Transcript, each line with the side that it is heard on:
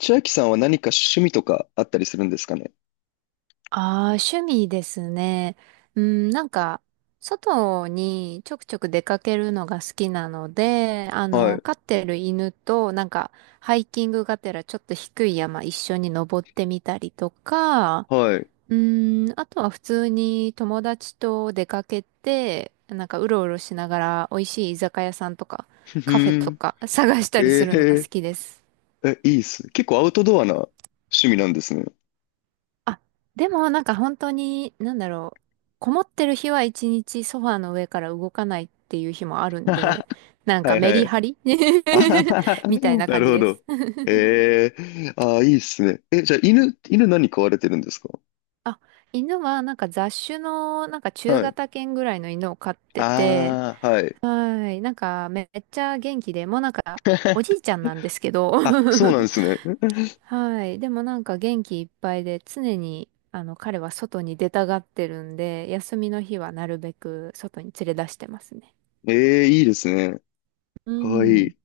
left: 千秋さんは何か趣味とかあったりするんですかね？
right: ああ、趣味ですね。うん、外にちょくちょく出かけるのが好きなので、
left: はい、
right: 飼ってる犬と、ハイキングがてらちょっと低い山一緒に登ってみたりとか、
left: はい。
right: うん、あとは普通に友達と出かけて、うろうろしながら美味しい居酒屋さんとか、
left: ふふ
right: カフェ
left: ー
right: と
left: ん。
right: か探したりす
left: え
right: るのが好
left: え
right: きです。
left: え、いいっすね、結構アウトドアな趣味なんですね。
right: あ、でも本当に、こもってる日は一日ソファーの上から動かないっていう日もあるんで、なん
left: は
right: か
left: い
right: メ
left: は
right: リ
left: い。
right: ハリ
left: あはは
right: みたい
left: は、
right: な
left: な
right: 感
left: る
right: じ
left: ほ
right: です。
left: ど。えーあーいいっすね。え、じゃあ犬何飼われてるんですか？
right: あ、犬は雑種の中
left: はい。
right: 型犬ぐらいの犬を飼ってて、
left: ああ、はい。
right: はい、なんかめっちゃ元気で、もうなんかお じいちゃんなんですけど
left: あ、そうなんですね。
right: はい。でもなんか元気いっぱいで、常に、彼は外に出たがってるんで、休みの日はなるべく外に連れ出してますね。
left: ええ、いいですね。
right: う
left: かわい
right: ん。
left: い。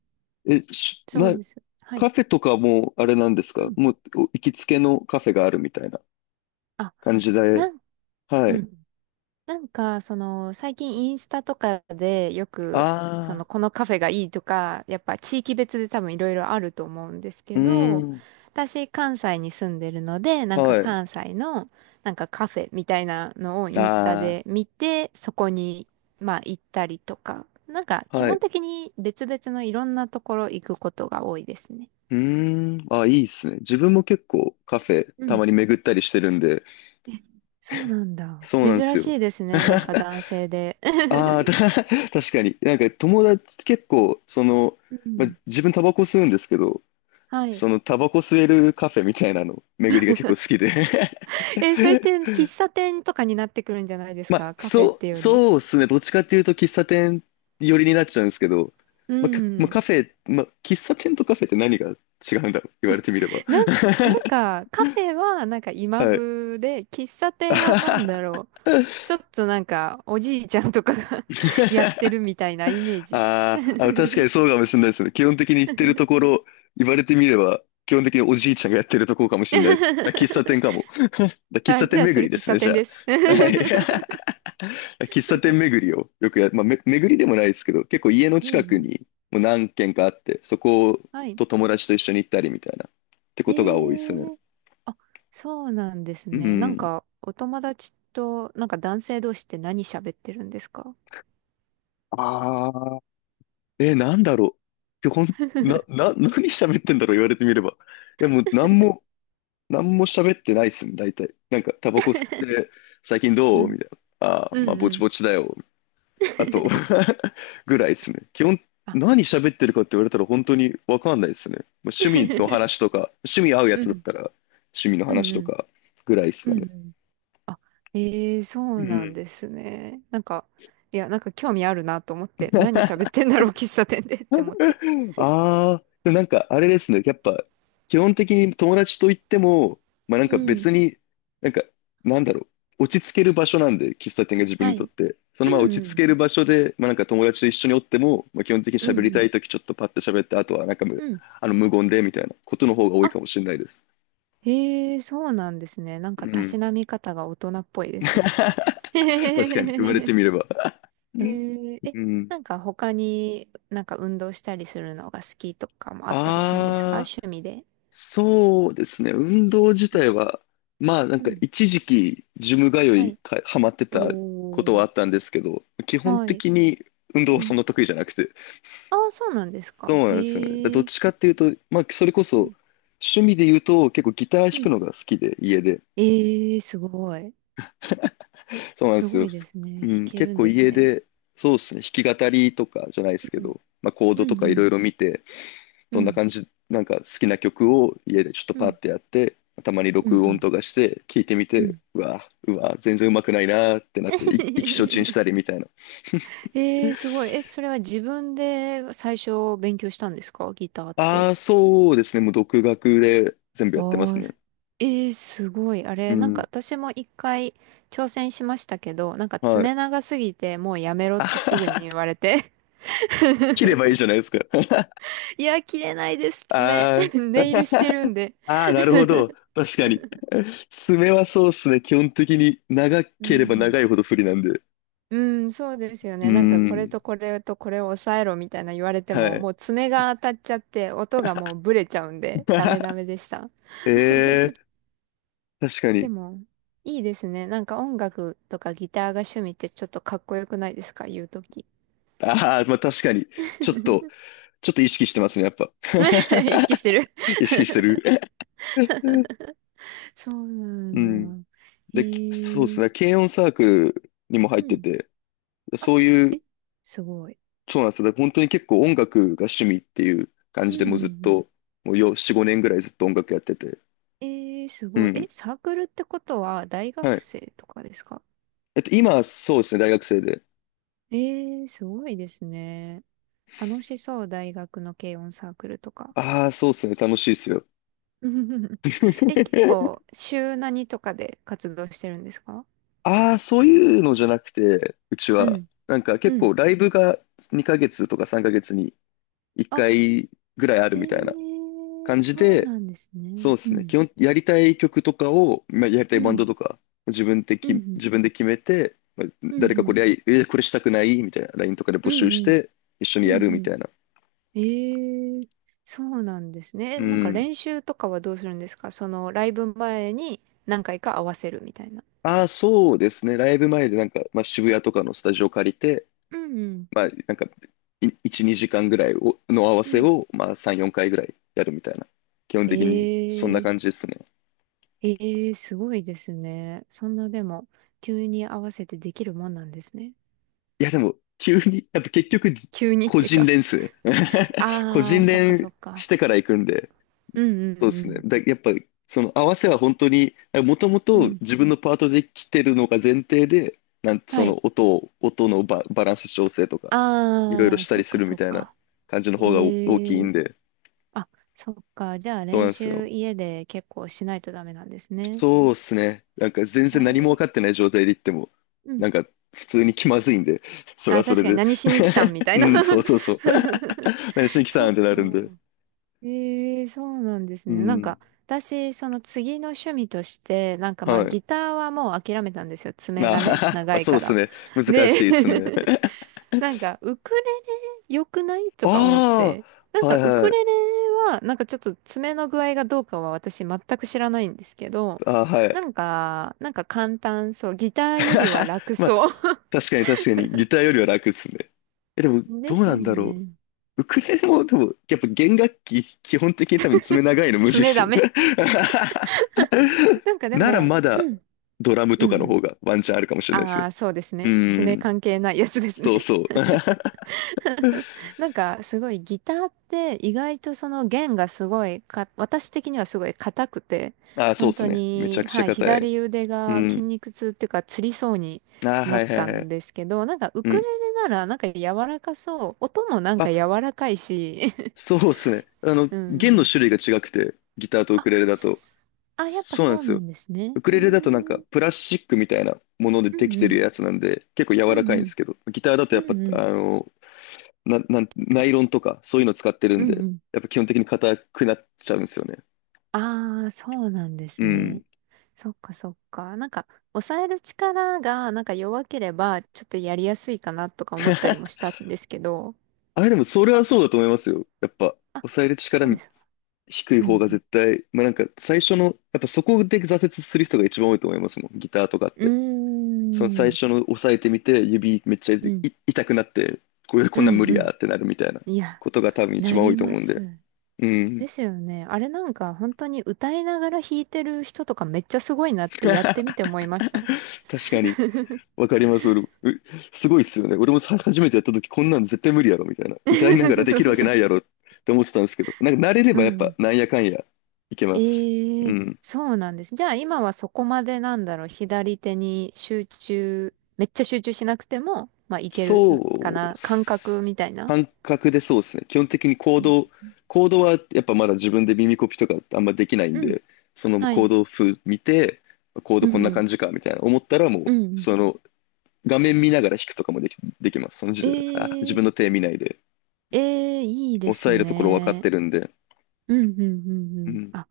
left: え、し、
right: そう
left: な、
right: です。はい。
left: カフェとかもあれなんです
right: う
left: か？
right: ん。
left: もうお行きつけのカフェがあるみたいな、
right: あ、
left: 感じ
right: な
left: で、
right: ん、
left: は
right: う
left: い。
right: ん。最近インスタとかでよく、
left: ああ、
right: このカフェがいいとか、やっぱ地域別で多分いろいろあると思うんです
left: う
right: け
left: ー
right: ど、
left: ん、
right: 私、関西に住んでるので、なんか
left: はい。
right: 関西の、なんかカフェみたいなのをインスタ
left: あ
right: で見て、そこに、まあ行ったりとか、なんか
left: あ、
right: 基
left: は
right: 本
left: い。
right: 的に別々のいろんなところ行くことが多いですね。
left: うーん、あ、いいっすね。自分も結構カフェ
right: う
left: た
right: ん。
left: まに巡ったりしてるんで、
right: え、そうなんだ。
left: そうなんです
right: 珍し
left: よ。
right: いですね。なんか男性で。
left: ああ、確かに。なんか友達結構、
right: う
left: ま
right: ん。
left: 自分タバコ吸うんですけど、
right: はい。
left: そのタバコ吸えるカフェみたいなの巡りが結構好きで。
right: えー、 それって喫茶店とかになってくるんじゃないです
left: まあ、
right: か？カフェってより。
left: そうですね。どっちかっていうと喫茶店寄りになっちゃうんですけど、
right: う
left: まあ、かまあ、
right: ん。
left: カフェ、まあ、喫茶店とカフェって何が違うんだろう、言われてみれば。
right: なん、なんか、カフェはなんか今
left: はい。
right: 風で、喫茶店はなんだろう。ちょっとなんか、おじいちゃんとかが やってるみたいなイメージです。
left: あーあ、確かにそうかもしれないですね。基本的に行ってるところ、言われてみれば、基本的におじいちゃんがやってるところかもしれないです。あ、喫茶店か も。喫
right: あ、
left: 茶店
right: じゃあそ
left: 巡
right: れ
left: りで
right: 喫
left: す
right: 茶
left: ね、じ
right: 店
left: ゃ
right: です。
left: あ。はい。喫茶店巡りをよくまあ、巡りでもないですけど、結構家の
right: う
left: 近
right: んう
left: く
right: ん。
left: にもう何軒かあって、そこ
right: はい。
left: と友達と一緒に行ったりみたいな、って
right: え
left: ことが多いですね。
right: ー、あ、そうなんです
left: う
right: ね。なん
left: ん。
right: か、お友達と、なんか男性同士って何喋ってるんですか？
left: ああ、え、なんだろう。いやほん、な、な、何喋ってんだろう、言われてみれば。いや、もう、何も、何も喋ってないっすね、大体。なんか、タバコ吸って、最近
right: う
left: どう
right: ん。
left: みたいな。ああ、
right: う
left: まあ、
right: ん
left: ぼ
right: う
left: ち
right: ん。
left: ぼちだよ。あと ぐらいですね。基本、
right: あ
left: 何喋ってるかって言われたら本当にわかんないですね。まあ趣味の話 とか、趣味合うや
right: う
left: つだっ
right: ん、
left: たら 趣味の
right: う
left: 話
right: ん、
left: と
right: うん、
left: かぐらいですか
right: う
left: ね。
right: んうん。あ、ええ、そ
left: う
right: うなん
left: ん。
right: ですね。なんか、いや、なんか興味あるなと思って、何 喋ってんだろう、喫茶店で って思って。
left: ああ、でもなんかあれですね。やっぱ、基本的に友達といっても、まあなん
right: う
left: か
right: ん、
left: 別に、なんか、なんだろう、落ち着ける場所なんで、喫茶店が自分
right: は
left: にとっ
right: い。
left: て。そ
right: う
left: のまま
right: ん
left: 落ち
right: う
left: 着
right: ん、
left: ける場所で、まあなんか友達と一緒におっても、まあ基本的に
right: うん
left: 喋
right: う
left: りた
right: ん、
left: いときちょっとパッと喋って、あとはなんか
right: うん。
left: あの無言でみたいなことの方が多い
right: あ、
left: かもしれないです。
right: へえ、そうなんですね。なんか、
left: う
right: たし
left: ん。
right: なみ方が大人っぽいで すね。
left: 確 かに、言われ
right: へ
left: て
right: え。
left: みれば。
right: え、
left: うん。
right: なんか他になんか運動したりするのが好きとかもあったりするんですか？
left: ああ。
right: 趣味で。
left: そうですね。運動自体は、まあなん
right: う
left: か
right: ん。
left: 一時期ジム通
right: は
left: い
right: い。
left: か、ハマってたこと
right: お
left: は
right: ー。
left: あったんですけど、基本
right: はい。
left: 的に運動
right: う
left: はそ
right: ん。
left: んな得意じゃなくて。
right: ああ、そうなんです
left: そ
right: か。
left: うなんですよね。だからど
right: へ
left: っ
right: え。
left: ちかっていうと、まあそれこ
right: う
left: そ
right: ん、
left: 趣味で言うと結構ギター弾
right: う
left: く
right: ん、
left: のが好きで、家で。
right: ええ、すごい。
left: そうなんで
right: す
left: す
right: ご
left: よ。
right: いです
left: う
right: ね。弾
left: ん、
right: け
left: 結
right: るん
left: 構
right: です
left: 家
right: ね。
left: で、そうですね。弾き語りとかじゃないですけ
right: うん、
left: ど、まあコー
right: う
left: ドと
right: ん、
left: か
right: う
left: いろ
right: ん、
left: いろ見て、
right: う
left: どんな
right: ん、
left: 感じ、なんか好きな曲を家でちょっと
right: う
left: パッ
right: ん、
left: てやって、たまに
right: うん、
left: 録
right: う
left: 音
right: ん。
left: とかして聞いてみ
right: う
left: て、
right: ん
left: うわ、うわ、全然うまくないなーってなって、意気消沈し たりみたいな。
right: ええ、すごい。え、それは自分で最初勉強したんですか？ギターって。
left: ああ、そうですね。もう独学で全部やってます
right: ああ、
left: ね。
right: ええ、すごい。あ
left: う
right: れ、なんか
left: ん。
right: 私も一回挑戦しましたけど、なんか
left: はい。
right: 爪 長すぎてもうやめろっ
left: あ
right: て
left: は
right: すぐに言
left: は、
right: われて。
left: 切ればいい じゃないですか。
right: いや、切れないです、爪。
left: あー
right: ネイルしてるん で。
left: あー、なるほど。確かに。爪はそうですね。基本的に長
right: う
left: ければ
right: ん、
left: 長いほど不利なんで。
right: うそうですよ
left: うー
right: ね。なんかこれ
left: ん。
right: とこれとこれを抑えろみたいな言われて
left: は
right: も、
left: い。
right: もう爪が当たっちゃって音がもうブレちゃうんで、ダメダ メでした。
left: ええ、確か
right: で
left: に。
right: も、いいですね。なんか音楽とかギターが趣味ってちょっとかっこよくないですか？言うとき。
left: ああ、まあ確かに。ちょっと、ちょっと意識してますね、やっぱ。
right: 意識し てる。
left: 意識してる。
right: そうな
left: う
right: ん
left: ん。
right: だ。へ
left: で、そうです
right: え。
left: ね。軽音サークルにも入っ
right: う
left: て
right: ん。
left: て、
right: あ、
left: そうい
right: え、
left: う、
right: すごい。
left: そうなんですよ。だから本当に結構音楽が趣味っていう感
right: う
left: じ
right: ん
left: で
right: うん
left: もうずっ
right: うん。
left: と、もうよ、4、5年ぐらいずっと音楽やってて。
right: えー、す
left: う
right: ごい。え、
left: ん。
right: サークルってことは大
left: は
right: 学
left: い。
right: 生とかですか？
left: 今、そうですね、大学生で。
right: ええ、すごいですね。楽しそう、大学の軽音サークルとか。
left: ああ、そうですね、楽しいですよ。
right: え、結 構、週何とかで活動してるんですか？
left: ああ、そういうのじゃなくて、うち
right: う
left: は、
right: ん、
left: なんか
right: う
left: 結
right: ん。
left: 構ライブが2ヶ月とか3ヶ月に1
right: あ、
left: 回ぐらいあるみたいな
right: ええ、
left: 感じ
right: そう
left: で、
right: なんですね。
left: そうで
right: う
left: すね。
right: ん、
left: 基本、やりたい曲とかを、まあ、やりた
right: う
left: いバンド
right: ん、
left: とか、自分で
right: う
left: き、
right: ん、
left: 自分で決めて、まあ
right: う
left: 誰
right: ん、う
left: かこ
right: ん、
left: れやり、えこれしたくないみたいな、LINE とかで
right: う
left: 募集
right: ん、
left: し
right: うん、
left: て、一緒に
right: う
left: やる
right: ん、う
left: み
right: ん。
left: たいな。
right: ええ、そうなんですね。え、
left: う
right: なんか
left: ん。
right: 練習とかはどうするんですか？その、ライブ前に何回か合わせるみたいな。
left: ああ、そうですね。ライブ前でなんか、まあ、渋谷とかのスタジオ借りて、
right: うん、うん、
left: まあ、なんか、1、2時間ぐらいをの合わ
right: う
left: せ
right: ん。
left: を、まあ、3、4回ぐらいやるみたいな。基本的に、そんな
right: え
left: 感
right: え。
left: じですね。
right: ええ、すごいですね。そんなでも、急に合わせてできるもんなんですね。
left: いや、でも、急に、やっぱ結局、
right: 急にっ
left: 個
right: て
left: 人
right: か。
left: 練っすね。個
right: ああ、
left: 人
right: そっかそ
left: 練
right: っ
left: し
right: か。
left: てから行くんで、
right: うんう
left: そうですね。
right: ん
left: やっぱ、その合わせは本当に、もとも
right: うん。う
left: と
right: ん。
left: 自分のパートで来てるのが前提で、
right: は
left: そ
right: い。
left: の音のバランス調整とか、いろいろ
right: ああ、
left: した
right: そ
left: り
right: っ
left: す
right: か
left: るみ
right: そっ
left: たいな
right: か。
left: 感じの方がお大
right: え
left: きいん
right: え。
left: で、
right: あ、そっか。じゃあ
left: そう
right: 練
left: なんです
right: 習
left: よ。
right: 家で結構しないとダメなんですね。
left: そうですね。なんか全然何も分
right: ええ。
left: かってない状態で行っても、
right: うん。
left: なんか普通に気まずいんで、それは
right: あ、
left: そ
right: 確
left: れ
right: かに
left: で。
right: 何しに来たんみ たい
left: う
right: な
left: ん、そうそうそう。何しに 来た
right: そ
left: ん
right: っ
left: ってな
right: か。
left: るんで。
right: ええ、そうなんです
left: う
right: ね。なん
left: ん。
right: か、私、その次の趣味として、なんかまあ、
left: はい。
right: ギターはもう諦めたんですよ。爪
left: まあ、
right: がね、
left: まあ、
right: 長い
left: そう
right: か
left: です
right: ら。
left: ね。難しい
right: で、
left: ですね。
right: なんか、ウクレレ良くない とか思っ
left: あ
right: て。なん
left: あ、は
right: か、
left: い
right: ウク
left: はい。
right: レレは、なんかちょっと爪の具合がどうかは私全く知らないんですけど、
left: あーは
right: な
left: い。
right: んか、なんか簡単そう。ギターよりは 楽
left: まあ、
right: そう。
left: 確かに確かに、ギターよりは楽ですね。え、でも、ど
right: で
left: う
right: す
left: な
right: よ
left: んだろ
right: ね。
left: う。ウクレレも、でも、やっぱ弦楽器、基本的に多分爪長いのむずいっ
right: 爪
left: す
right: ダ
left: よ。
right: メ。なんかで
left: なら
right: も、
left: まだ、ドラム
right: う
left: とかの
right: ん。
left: 方がワンチャンあるかもしれないです
right: あ
left: ね。
right: あ、そうです
left: う
right: ね。爪
left: ん。
right: 関係ないやつです
left: そう
right: ね。
left: そう。
right: なんかすごいギターって意外とその弦がすごいか、私的にはすごい硬くて、
left: あーそう
right: 本
left: です
right: 当
left: ね。めちゃ
right: に、
left: くちゃ
right: はい、
left: 硬い。
right: 左腕
left: う
right: が筋
left: ん。
right: 肉痛っていうか、つりそうに
left: ああ、
right: な
left: は
right: っ
left: いはい
right: た
left: は
right: ん
left: い。
right: ですけど、なんかウ
left: う
right: クレ
left: ん。
right: レならなんか柔らかそう。音もなんか
left: あ、
right: 柔らかいし。
left: そうっすね。
right: う
left: 弦の
right: ん。
left: 種類が違くて、ギターとウ
right: あ、
left: クレレだと。
right: すあ、やっぱ
left: そうなん
right: そ
left: で
right: う
left: す
right: な
left: よ。
right: んですね。
left: ウク
right: うー
left: レレだとなんか
right: ん。
left: プラスチックみたいなもので
right: う
left: でき
right: んう
left: てる
right: ん。
left: やつなんで、結構柔
right: う
left: ら
right: ん
left: かいん
right: う
left: で
right: ん。
left: すけど、ギターだとやっ
right: う
left: ぱ、
right: んうん。
left: あの、な、なん、ナイロンとかそういうの使ってる
right: う
left: ん
right: ん
left: で、
right: うん。
left: やっぱ基本的に硬くなっちゃうんですよね。
right: ああ、そうなんで
left: う
right: すね。
left: ん。
right: そっかそっか。なんか、抑える力がなんか弱ければ、ちょっとやりやすいかなとか思ったりもし たんですけど。
left: あれでもそれはそうだと思いますよ。やっぱ、
right: あ、
left: 抑える力
right: そうですか。
left: 低い
right: う
left: 方が
right: ん。
left: 絶対、まあなんか最初の、やっぱそこで挫折する人が一番多いと思いますもん、ギターとかっ
right: う
left: て。その
right: ん。
left: 最
right: うーん。
left: 初の押さえてみて、指めっちゃ
right: う
left: い
right: ん。
left: 痛くなって、これ
right: う
left: こんなん無
right: ん
left: 理
right: う
left: や
right: ん。
left: ってなるみたいな
right: いや、
left: ことが多分一
right: な
left: 番多
right: り
left: いと
right: ま
left: 思うんで。
right: す。
left: うん。
right: ですよね。あれなんか本当に歌いながら弾いてる人とかめっちゃすごいなってやってみて 思いました。
left: 確かに。わかります。俺もうすごいっすよね。俺もさ初めてやった時、こんなの絶対無理やろ、みたいな。歌いながらで
right: そう
left: きるわけ
right: そ
left: な
right: う。
left: いやろって思ってたんですけど、なんか慣れれ
right: う
left: ば
right: ん
left: やっ
right: う
left: ぱ、
right: ん。
left: なんやかんや、いけます。
right: え
left: う
right: え、
left: ん。
right: そうなんです。じゃあ今はそこまでなんだろう、左手に集中、めっちゃ集中しなくても、まあいけ
left: そ
right: るか
left: うっ
right: な、感覚
left: す、
right: みたいな。
left: 感覚でそうですね。基本的に行
right: うん
left: 動、行動はやっぱまだ自分で耳コピとかあんまできないん
right: うん、
left: で、その
right: は
left: 行
right: い。
left: 動風見て、コード
right: う
left: こん
right: んう
left: な
right: ん、
left: 感じかみたいな思ったらもう、
right: うんうん。
left: その画面見ながら弾くとかもできます。その時
right: え
left: 点で、自
right: え、
left: 分の手見ないで、
right: ええ、いいです
left: 抑えるところ分かっ
right: ね。
left: てるんで。
right: うんうん
left: う
right: うん。
left: ん。
right: あ、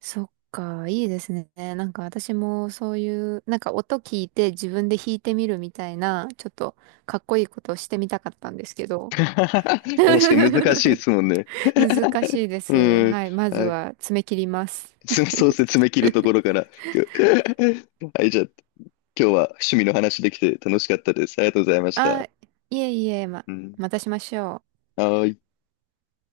right: そっか、いいですね。なんか私もそういう、なんか音聞いて自分で弾いてみるみたいな、ちょっとかっこいいことをしてみたかったんですけ ど。
left: 確かに難しいで すもんね。
right: 難しいです。
left: うん。
right: はい。まず
left: はい。
right: は爪切ります。
left: そうですね、爪切るところから。はい、じゃあ今日は趣味の話できて楽しかったです。ありがとうございまし
right: あ、
left: た。
right: いえいえ、ま、
left: うん。
right: またしましょう。
left: はーい。